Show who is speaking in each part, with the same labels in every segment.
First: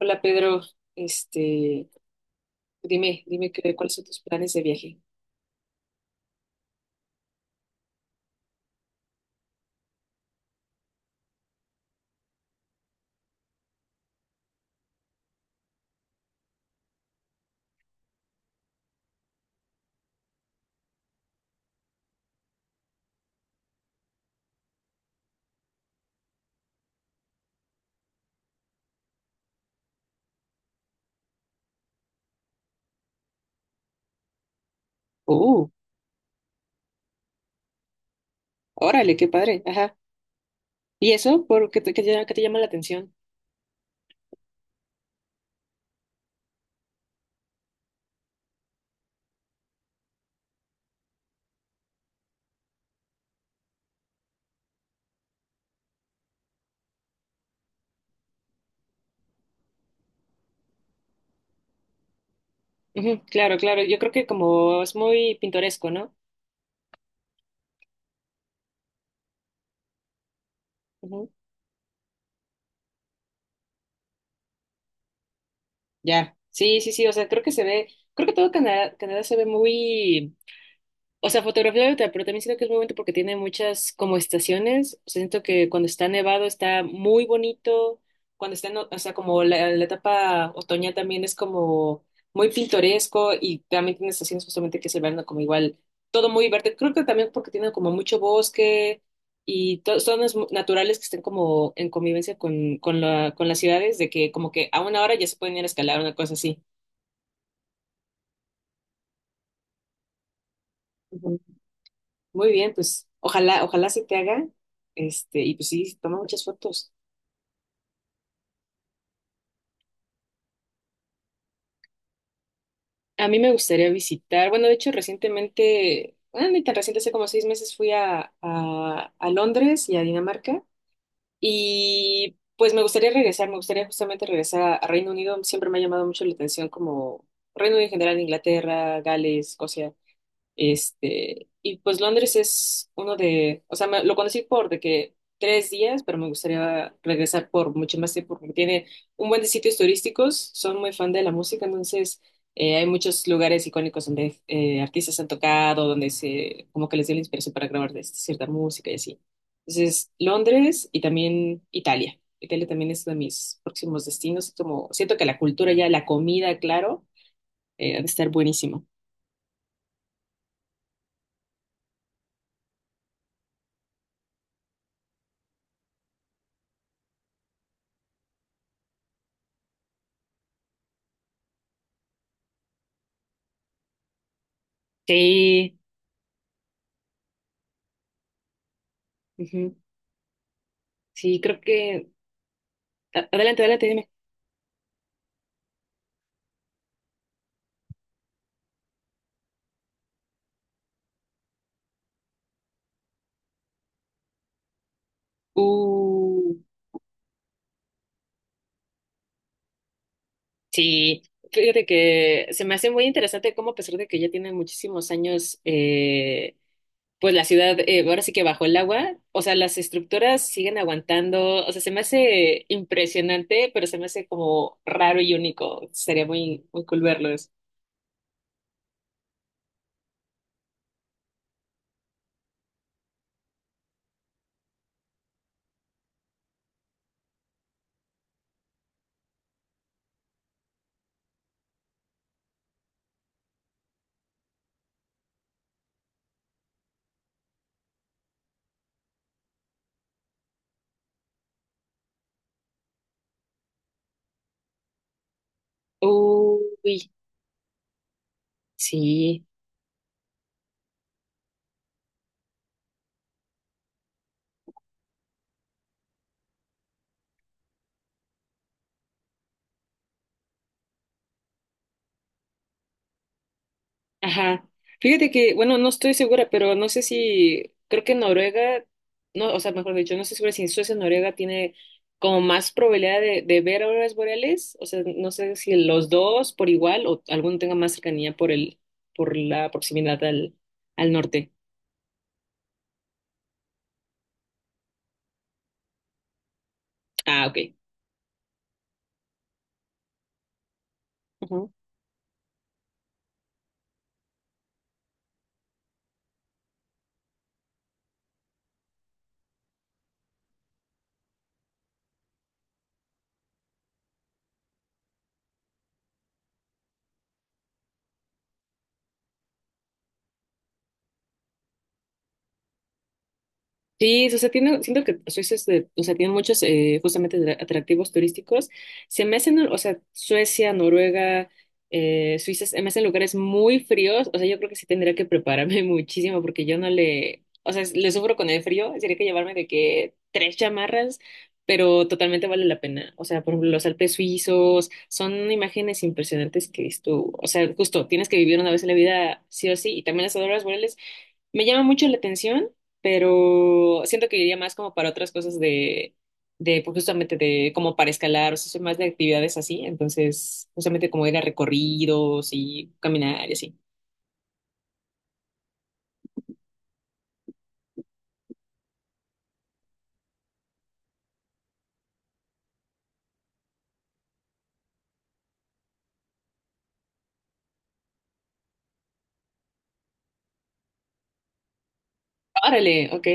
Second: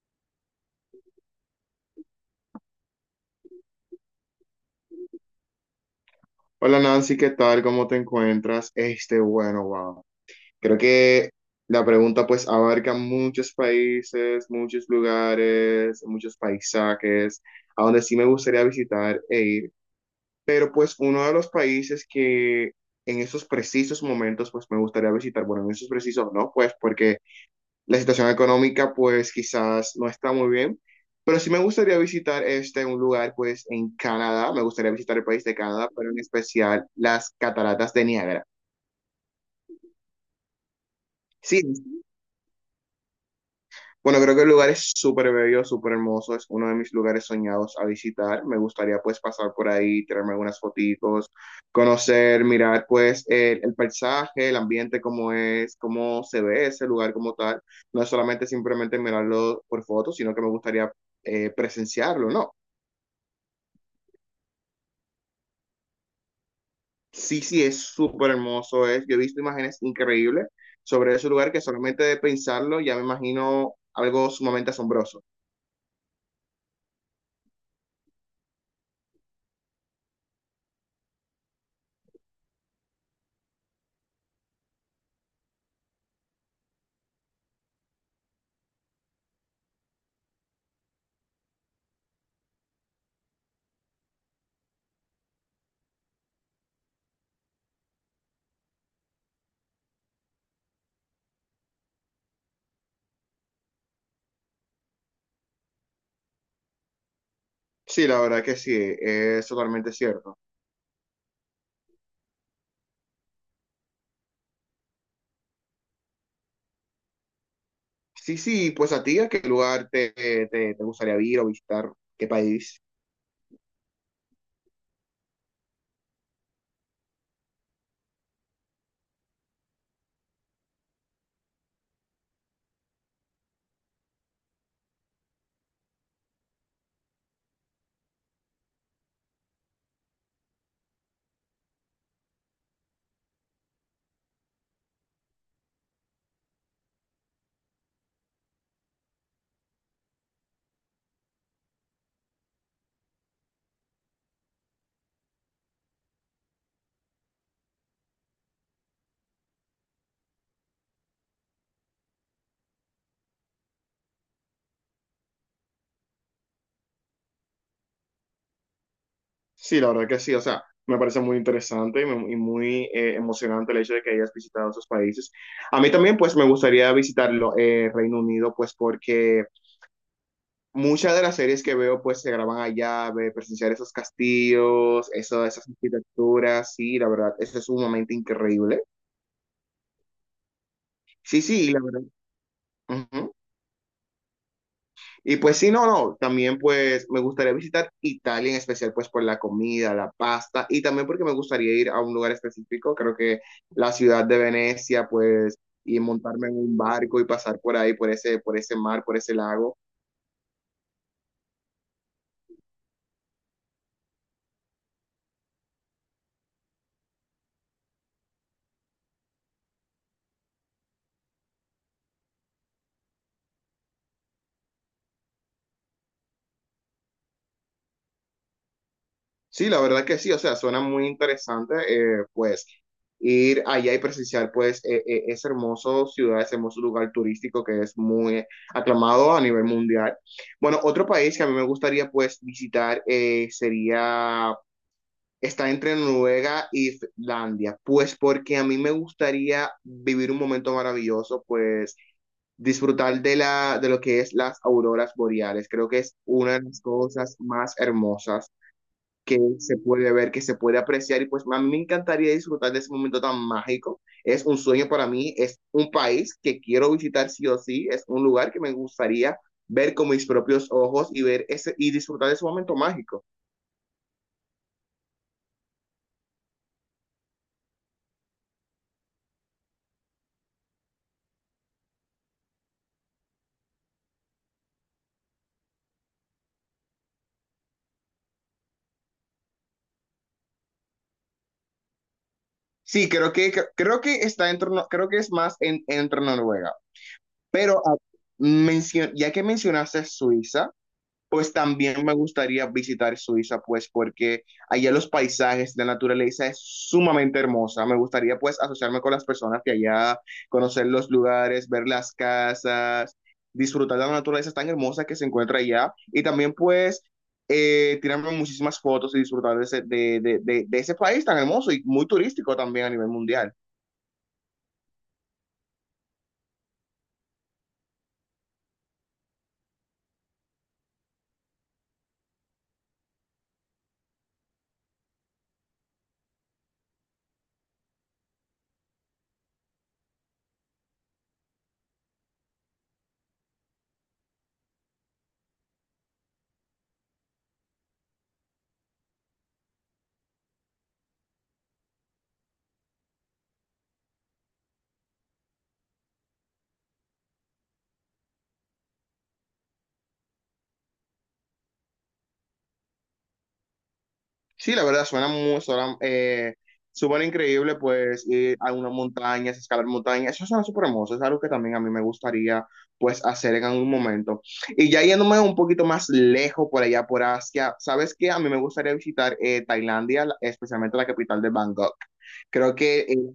Speaker 1: Hola Pedro, este, dime cuáles son tus planes de viaje.
Speaker 2: Hola Nancy, ¿qué tal? ¿Cómo te encuentras? Bueno, wow. Creo que la pregunta pues abarca muchos países, muchos lugares, muchos paisajes, a donde sí me gustaría visitar e ir. Pero pues uno de los países que en esos precisos momentos pues me gustaría visitar, bueno, en esos precisos no, pues porque la situación económica pues quizás no está muy bien, pero sí me gustaría visitar un lugar pues en Canadá, me gustaría visitar el país de
Speaker 1: Uh,
Speaker 2: Canadá, pero en especial las cataratas de Niágara.
Speaker 1: Órale, qué padre, ajá. ¿Y eso?
Speaker 2: Sí,
Speaker 1: ¿Por qué qué te llama la atención?
Speaker 2: bueno, creo que el lugar es súper bello, súper hermoso, es uno de mis lugares soñados a visitar. Me gustaría pues pasar por ahí, tirarme algunas fotitos, conocer, mirar pues el paisaje, el ambiente, cómo es, cómo se ve ese lugar como tal. No es solamente simplemente mirarlo por fotos, sino que me gustaría presenciarlo, ¿no?
Speaker 1: Ujú, claro, claro, yo creo que como es muy pintoresco, ¿no?
Speaker 2: Sí, sí, es súper hermoso, yo he visto imágenes increíbles sobre ese
Speaker 1: Ujú.
Speaker 2: lugar que solamente de pensarlo ya me imagino algo sumamente asombroso.
Speaker 1: Ya, sí, sí, sí, o sea, creo que se ve, creo que todo Canadá, Canadá se ve muy. O sea, fotografía de otra, pero también siento que es muy bonito porque tiene muchas como estaciones. O sea, siento que cuando está nevado está muy bonito. Cuando está, en o sea, como la etapa otoñal también es como muy pintoresco, y también tiene estaciones justamente que es el verano como igual, todo muy verde. Creo que también porque tiene como mucho bosque y zonas naturales que estén como en convivencia con las ciudades, de que como que a una hora ya se pueden ir a escalar, una cosa así.
Speaker 2: Sí, la verdad que sí, es totalmente cierto.
Speaker 1: Muy bien, pues ojalá, ojalá se te haga. Y pues sí, toma muchas fotos.
Speaker 2: Sí, sí, pues a ti, ¿a qué lugar te gustaría ir o visitar? ¿Qué país?
Speaker 1: A mí me gustaría visitar, bueno, de hecho recientemente, bueno, ni tan reciente, hace como 6 meses fui a Londres y a Dinamarca, y pues me gustaría regresar, me gustaría justamente regresar a Reino Unido. Siempre me ha llamado mucho la atención como Reino Unido en general, Inglaterra, Gales, Escocia. Y pues Londres es uno de, o sea, lo conocí por de que 3 días, pero me gustaría regresar por mucho más tiempo porque tiene un buen de sitios turísticos, son muy fan de la música. Entonces hay muchos lugares icónicos donde, artistas han tocado, donde como que les dio la inspiración para grabar, cierta música y así. Entonces, Londres y también Italia. Italia también es uno de mis próximos destinos, como siento que la cultura ya, la comida, claro, ha de estar buenísimo.
Speaker 2: Sí, la verdad que sí, o sea, me parece muy interesante y y muy emocionante el hecho de que hayas visitado esos países. A mí también, pues, me gustaría visitarlo, Reino Unido, pues, porque muchas de las series que veo, pues, se graban allá, presenciar esos castillos, eso, esas
Speaker 1: Sí.
Speaker 2: arquitecturas, sí, la verdad, eso es sumamente increíble.
Speaker 1: Ujú. Sí,
Speaker 2: Sí,
Speaker 1: creo
Speaker 2: sí, la verdad.
Speaker 1: que.
Speaker 2: Ujú.
Speaker 1: Adelante, adelante, dime.
Speaker 2: Y pues sí, no, no, también pues me gustaría visitar Italia en especial pues por la comida, la pasta y también porque me gustaría ir a un lugar específico, creo que la ciudad de Venecia pues y montarme
Speaker 1: Uh,
Speaker 2: en un barco y pasar por ahí, por ese mar, por ese lago.
Speaker 1: sí, fíjate que se me hace muy interesante cómo a pesar de que ya tiene muchísimos años, pues la ciudad, ahora sí que bajo el agua, o sea, las estructuras siguen aguantando, o sea, se me hace impresionante, pero se me hace como raro y único. Sería muy, muy cool verlos.
Speaker 2: Sí, la verdad que sí, o sea, suena muy interesante pues ir allá y presenciar pues ese hermoso ciudad, ese hermoso lugar turístico que es muy aclamado a nivel mundial. Bueno, otro país que a mí me gustaría pues visitar sería ¿está entre Noruega y Finlandia? Pues porque a mí me gustaría vivir un momento maravilloso, pues disfrutar de de lo que es las auroras boreales. Creo que es una de las
Speaker 1: Uy,
Speaker 2: cosas más hermosas que
Speaker 1: sí.
Speaker 2: se puede ver, que se puede apreciar y pues a mí me encantaría disfrutar de ese momento tan mágico. Es un sueño para mí, es un país que quiero visitar sí o sí, es un lugar que me gustaría ver con mis propios ojos y ver ese y disfrutar de ese momento mágico.
Speaker 1: Ajá. Fíjate que, bueno, no estoy segura, pero no sé si, creo que Noruega, no, o sea, mejor dicho, no estoy segura si Suecia o Noruega tiene como más probabilidad de ver auroras boreales, o sea, no sé si los dos por igual o alguno tenga más cercanía por la proximidad al norte.
Speaker 2: Sí, creo que está dentro, creo que es más entre Noruega.
Speaker 1: Ah, ok.
Speaker 2: Pero ya que mencionaste Suiza, pues también me gustaría visitar Suiza, pues porque allá los paisajes, la naturaleza es sumamente hermosa. Me gustaría pues asociarme con las personas que allá, conocer los lugares, ver las casas, disfrutar de la naturaleza tan hermosa que se encuentra allá y también pues tirarme muchísimas fotos y disfrutar de ese, de ese país tan hermoso y muy turístico también a nivel mundial.
Speaker 1: Sí, o sea, tiene, siento que Suecia es, o sea, tiene muchos, justamente, atractivos turísticos. Se me hacen, o sea, Suecia, Noruega, Suiza, se me hacen lugares muy fríos. O sea, yo creo que sí tendría que prepararme muchísimo porque yo no le, o sea, le sufro con el frío. Tendría que llevarme de que tres chamarras, pero totalmente vale la pena. O sea, por ejemplo, los Alpes suizos son imágenes impresionantes que es tú, o sea, justo tienes que vivir una vez en la vida sí o sí. Y también las auroras boreales me llama mucho la atención, pero siento que iría más como para otras cosas de pues, justamente de como para escalar, o sea, soy más de actividades así, entonces justamente como ir a recorridos y caminar y así.
Speaker 2: Sí, la verdad suena muy, suena, súper increíble, pues ir a unas montañas, escalar montañas, eso suena súper hermoso, es algo que también a mí me gustaría pues hacer en algún momento. Y ya yéndome un poquito más lejos por allá, por Asia, ¿sabes qué? A mí me gustaría visitar Tailandia, especialmente la capital de Bangkok. Creo que
Speaker 1: Órale, ok,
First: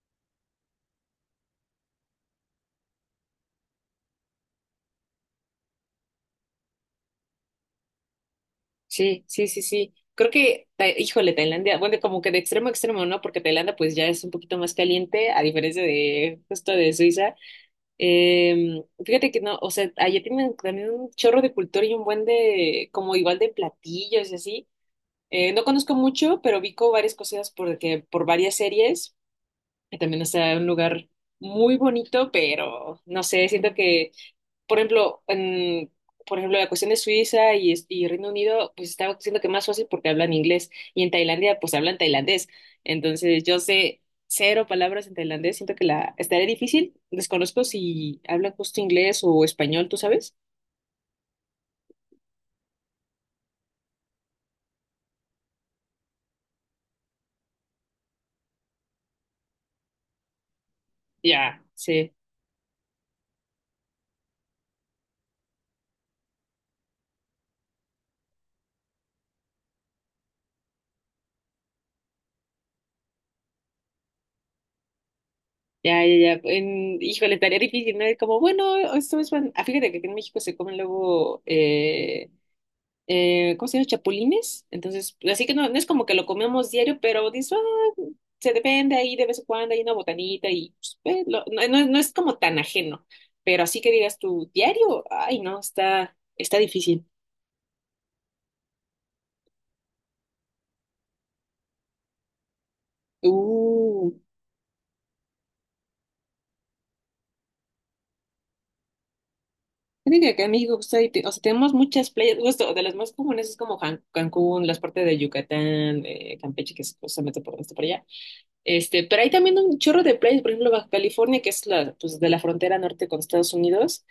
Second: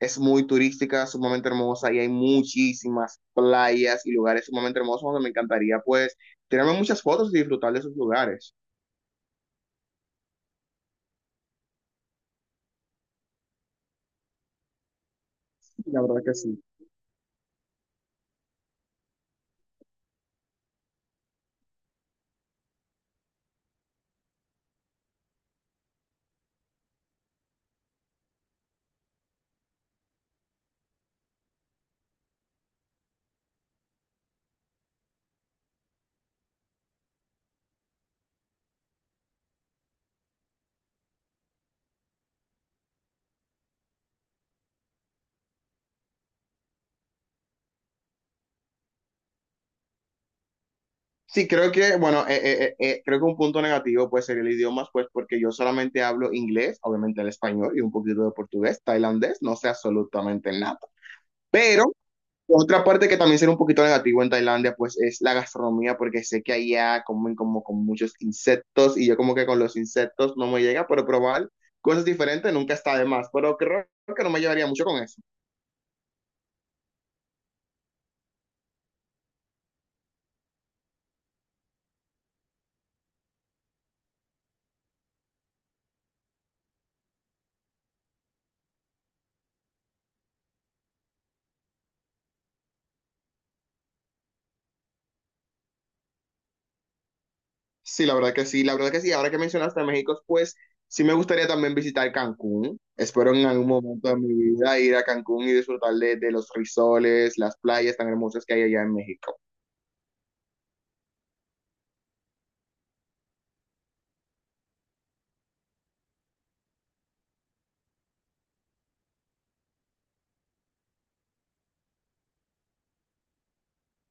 Speaker 2: es muy turística, sumamente hermosa y hay muchísimas playas y lugares sumamente hermosos donde me encantaría pues tirarme muchas fotos y disfrutar de esos lugares.
Speaker 1: sí, sí, sí, sí. Creo que, híjole, Tailandia, bueno, como que de extremo a extremo, ¿no? Porque Tailandia pues ya es un poquito más caliente, a diferencia
Speaker 2: La verdad que
Speaker 1: de
Speaker 2: sí.
Speaker 1: justo de Suiza. Fíjate que no, o sea, allá tienen también un chorro de cultura y un buen de, como igual de platillos y así. No conozco mucho, pero vi como varias cosas porque, por varias series, que también está un lugar muy bonito, pero no sé, siento que por ejemplo, por ejemplo, la cuestión de Suiza y Reino Unido, pues estaba diciendo que más fácil porque hablan inglés, y en Tailandia, pues hablan tailandés. Entonces, yo sé cero palabras en tailandés, siento que la estaría difícil. Desconozco si hablan justo inglés o español, ¿tú sabes?
Speaker 2: Sí, bueno, creo que un punto negativo puede ser el idioma, pues porque yo solamente hablo inglés, obviamente el español y un poquito de portugués, tailandés, no sé absolutamente nada.
Speaker 1: Ya,
Speaker 2: Pero
Speaker 1: sí.
Speaker 2: otra parte que también será un poquito negativo en Tailandia, pues es la gastronomía, porque sé que allá comen como con muchos insectos y yo como que con los insectos no me llega, pero probar cosas diferentes nunca está de más, pero creo que no me llevaría mucho con eso.
Speaker 1: Ya, ya, ya. Híjole, estaría difícil, ¿no? Y como, bueno, esto es. Ah, fíjate que aquí en México se comen luego. ¿Cómo se llama? Chapulines. Entonces, así que no, no es como que lo comemos diario, pero dices, "Ah, se depende ahí de vez en cuando, hay una botanita y pues, ve, no es como tan ajeno, pero así que digas tu diario, ay no, está difícil".
Speaker 2: Sí, la verdad que sí, la verdad que sí. Ahora que mencionaste a México, pues sí me gustaría también visitar Cancún. Espero en algún momento
Speaker 1: Uh,
Speaker 2: de mi vida ir a Cancún y disfrutar de los risoles, las playas tan hermosas que hay allá en México.
Speaker 1: Creo que acá en México, justo ahí, o sea, tenemos muchas playas, justo de las más comunes es como, Cancún, las partes de Yucatán, Campeche, que es justamente está por allá. Pero hay también un chorro de playas, por ejemplo, Baja California, que es la, pues, de la frontera norte con Estados Unidos.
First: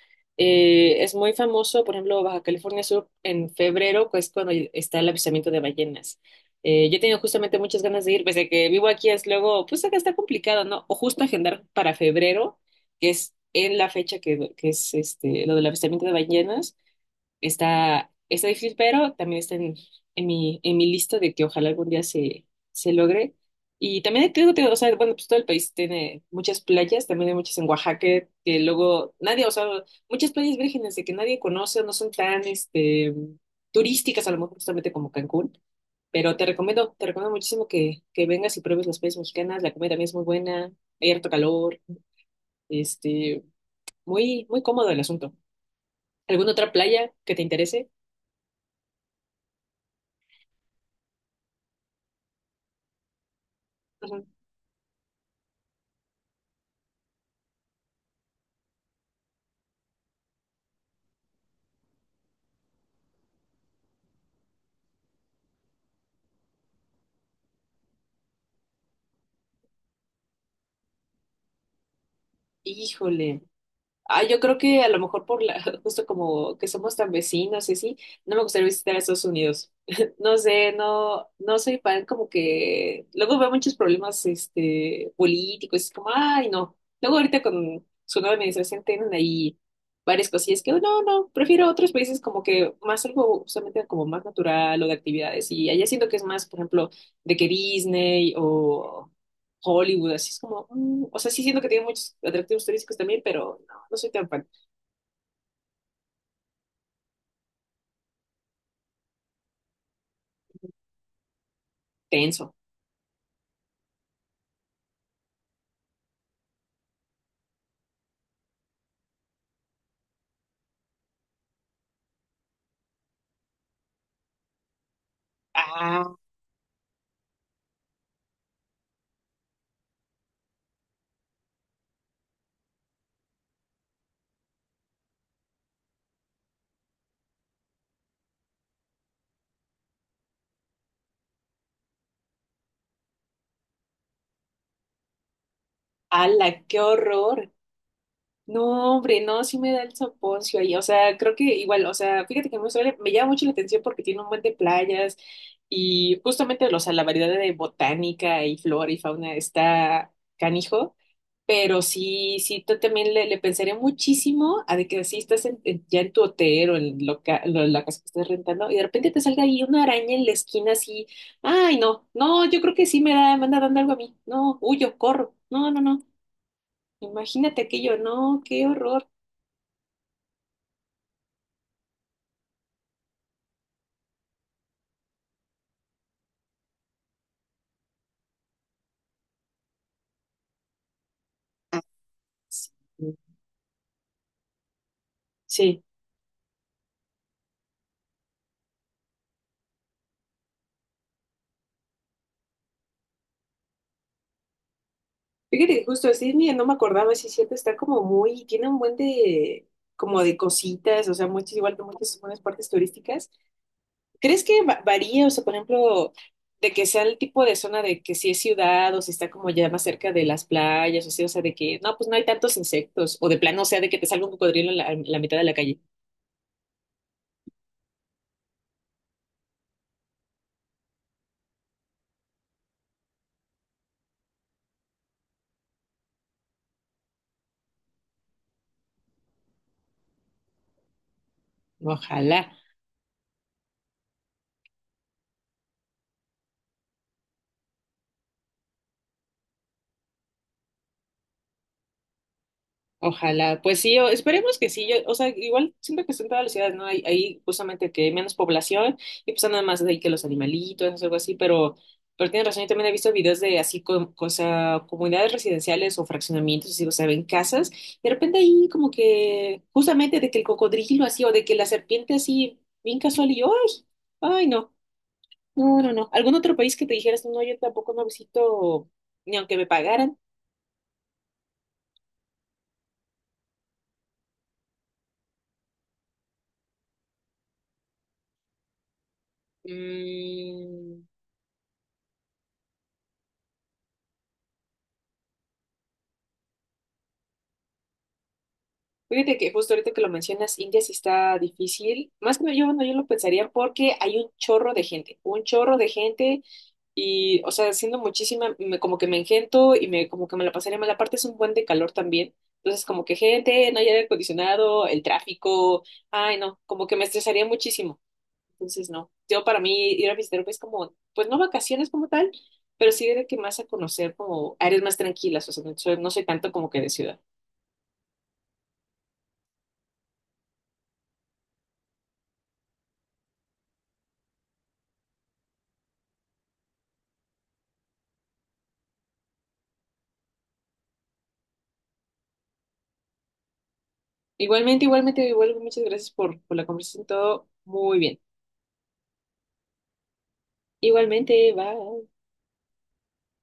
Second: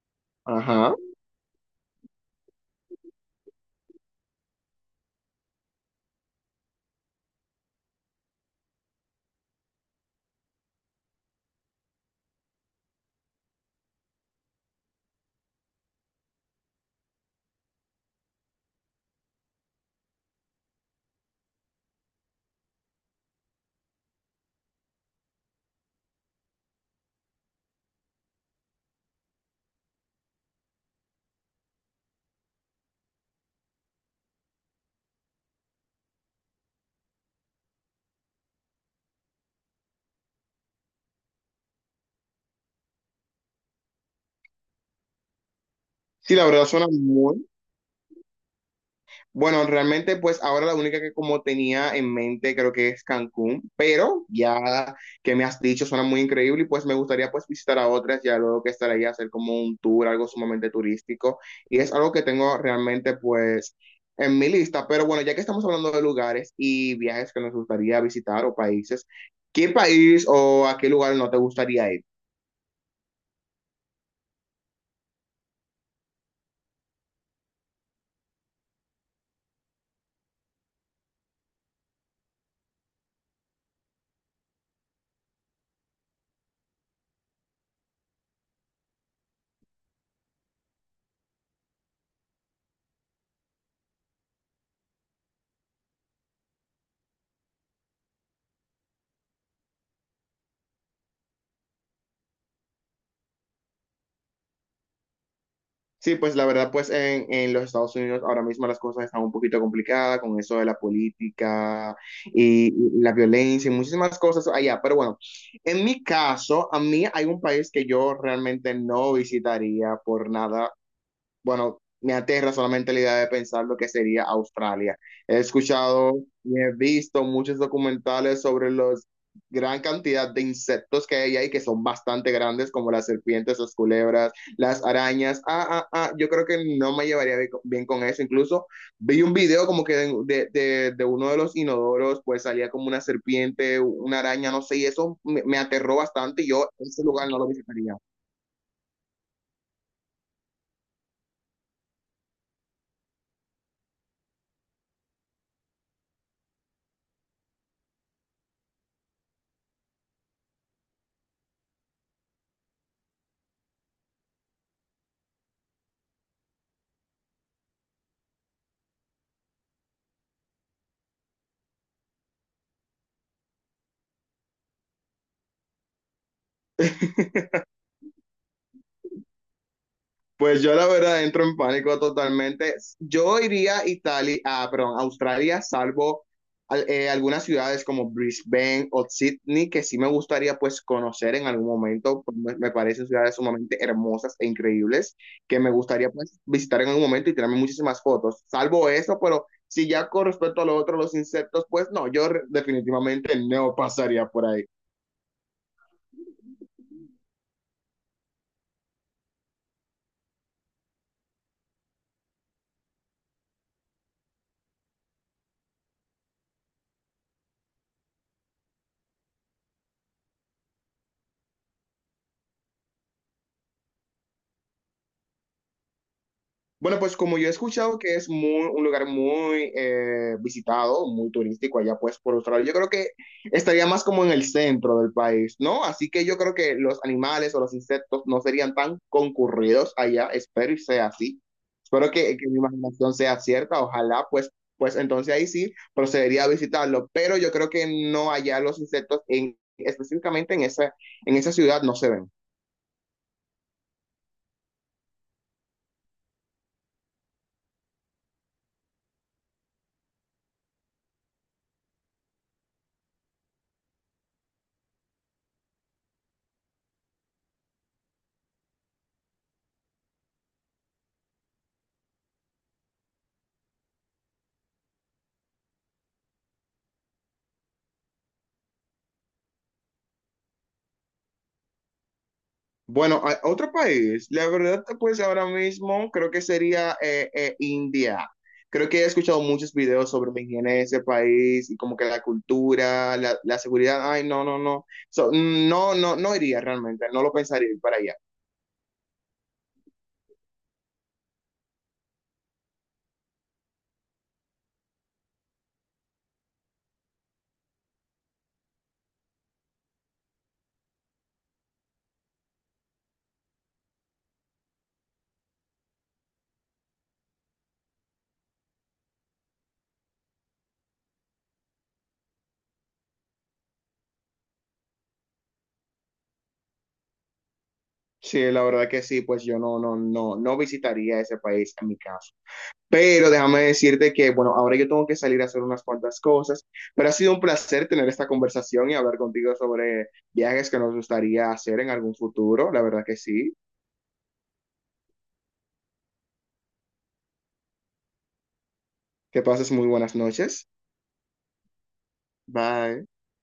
Speaker 2: Ajá.
Speaker 1: Es muy famoso, por ejemplo, Baja California Sur en febrero, que es cuando está el avistamiento de ballenas. Yo he tenido justamente muchas ganas de ir, pese a que vivo aquí, es luego, pues acá está complicado, ¿no? O justo agendar para febrero, que es en la fecha que es, lo del avistamiento de ballenas está difícil, pero también está en mi lista de que ojalá algún día se logre. Y también te digo, o sea, bueno, pues todo el país tiene muchas playas. También hay muchas en Oaxaca que luego nadie, o sea, muchas playas vírgenes de que nadie conoce, no son tan, turísticas, a lo mejor justamente como Cancún. Pero te recomiendo muchísimo que vengas y pruebes las playas mexicanas, la comida también es muy buena, hay harto calor. este, Muy, muy cómodo el asunto.
Speaker 2: Sí, la
Speaker 1: ¿Alguna
Speaker 2: verdad
Speaker 1: otra
Speaker 2: suena
Speaker 1: playa que te
Speaker 2: muy,
Speaker 1: interese?
Speaker 2: bueno, realmente pues ahora la única que como tenía en mente creo que es Cancún,
Speaker 1: Ujú.
Speaker 2: pero ya que me has dicho suena muy increíble y pues me gustaría pues visitar a otras ya luego que estaré ahí a hacer como un tour, algo sumamente turístico y es algo que tengo realmente pues en mi lista, pero bueno, ya que estamos hablando de lugares y viajes que nos gustaría visitar o países, ¿qué país o a qué lugar no te gustaría ir?
Speaker 1: Híjole. Ah, yo creo que a lo mejor justo como que somos tan vecinos y así, no me gustaría visitar a Estados Unidos. No sé, no, no soy fan, como que luego veo muchos problemas, políticos, es como, ay no. Luego ahorita con su nueva administración tienen ahí varias cosillas que, "Oh, no, no, prefiero otros países", como que más algo justamente como más natural o de actividades. Y allá siento que es más, por ejemplo, de que Disney o Hollywood, así es como. O sea, sí siento que tiene muchos atractivos turísticos también, pero no, no soy tan fan.
Speaker 2: Sí, pues la verdad, pues en los Estados Unidos ahora mismo las cosas están un poquito complicadas con eso de la política
Speaker 1: Tenso.
Speaker 2: y la violencia y muchísimas cosas allá. Pero bueno, en mi caso, a mí hay un país que yo realmente no visitaría por nada, bueno, me aterra solamente la idea de pensar lo que sería Australia. He
Speaker 1: Ah,
Speaker 2: escuchado y he visto muchos documentales sobre los gran cantidad de insectos que hay ahí que son bastante grandes, como las serpientes, las culebras, las arañas. Ah, ah, ah, yo creo que no me llevaría bien con eso. Incluso vi un video como que de uno de los inodoros, pues salía como una serpiente, una araña, no sé, y eso me aterró bastante y
Speaker 1: ala,
Speaker 2: yo
Speaker 1: qué
Speaker 2: ese lugar no lo
Speaker 1: horror.
Speaker 2: visitaría.
Speaker 1: No, hombre, no, sí me da el soponcio ahí. O sea, creo que igual, o sea, fíjate que me llama mucho la atención porque tiene un buen de playas, y justamente, o sea, la variedad de botánica y flora y fauna está canijo. Pero sí, sí, tú también le pensaría muchísimo a de que si estás, ya en tu hotel o en, la casa que estés rentando, y de repente te salga ahí una araña en la esquina así. Ay, no, no, yo creo que sí me da, me anda dando algo a mí, no, huyo, corro, no, no, no, imagínate aquello, no, qué horror.
Speaker 2: Pues yo la verdad entro en pánico totalmente. Yo iría a Italia, ah, perdón, a Australia, salvo algunas ciudades como Brisbane o Sydney, que sí me gustaría pues conocer en algún
Speaker 1: Ah,
Speaker 2: momento. Pues, me
Speaker 1: sí,
Speaker 2: parecen ciudades sumamente hermosas e increíbles que me
Speaker 1: sí.
Speaker 2: gustaría pues visitar en algún momento y tirarme muchísimas fotos. Salvo eso, pero si ya con respecto a lo otro, los insectos, pues no, definitivamente no pasaría por ahí.
Speaker 1: Fíjate que justo así, mira, no me acordaba, sí, cierto, está como muy, tiene un buen de, como de cositas, o sea, muchas, igual que muchas buenas partes turísticas. ¿Crees que varía? O sea, por ejemplo, de que sea el tipo de zona, de que si es ciudad o si está como ya más cerca de las playas, o sea, de que no, pues no hay tantos insectos, o de plano, o sea, de que te salga un cocodrilo en la mitad de la calle.
Speaker 2: Bueno, pues como yo he escuchado que es muy, un lugar muy visitado, muy turístico allá pues por Australia, yo creo que estaría más como en el centro del país, ¿no? Así que yo creo que los animales o los insectos no serían tan concurridos allá, espero y sea así.
Speaker 1: No,
Speaker 2: Espero
Speaker 1: ojalá.
Speaker 2: que mi imaginación sea cierta, ojalá pues, pues entonces ahí sí procedería a visitarlo, pero yo creo que no allá los insectos específicamente en esa ciudad no se ven.
Speaker 1: Ojalá, pues sí, esperemos que sí, yo, o sea, igual siento que son todas las ciudades, ¿no? Hay justamente que hay menos población y pues nada más de ahí que los animalitos, algo así, pero tienes razón. Yo también he visto videos de así, o sea, comunidades residenciales o fraccionamientos, así, o sea, ven casas, y de repente ahí como que, justamente de que el cocodrilo así, o de que la serpiente así, bien casual, y yo, ay, ay, no, no, no, no, algún otro país que te dijeras, no, yo tampoco no visito, ni aunque me pagaran.
Speaker 2: Bueno, otro país, la verdad, pues ahora mismo creo que sería India. Creo que he escuchado muchos videos sobre la higiene de ese
Speaker 1: Mm,
Speaker 2: país y como que la cultura, la seguridad. Ay, no, no, no. So, no, no, no iría realmente, no lo pensaría ir para allá.
Speaker 1: Fíjate que justo ahorita que lo mencionas, India sí está difícil. Más que yo, bueno, yo lo pensaría porque hay un chorro de gente, un chorro de gente, y, o sea, siendo muchísima, como que me engento y me como que me la pasaría mal. Aparte es un buen de calor también. Entonces, como que gente, no hay aire acondicionado, el tráfico, ay, no, como que me estresaría muchísimo. Entonces, no. Yo para mí ir a visitar es como, pues no vacaciones como tal, pero sí de que más a conocer como áreas más tranquilas, o sea, no soy tanto como que de ciudad.
Speaker 2: Sí, la verdad que sí, pues yo no, no, no, no visitaría ese país en mi caso. Pero déjame decirte que, bueno, ahora yo tengo que salir a hacer unas cuantas cosas, pero ha sido un placer tener esta conversación y hablar contigo sobre viajes que nos gustaría hacer en algún futuro. La verdad que sí.
Speaker 1: Igualmente, igualmente, igual, muchas gracias por la conversación, todo muy bien.
Speaker 2: Que pases muy buenas noches.
Speaker 1: Igualmente, bye.
Speaker 2: Bye.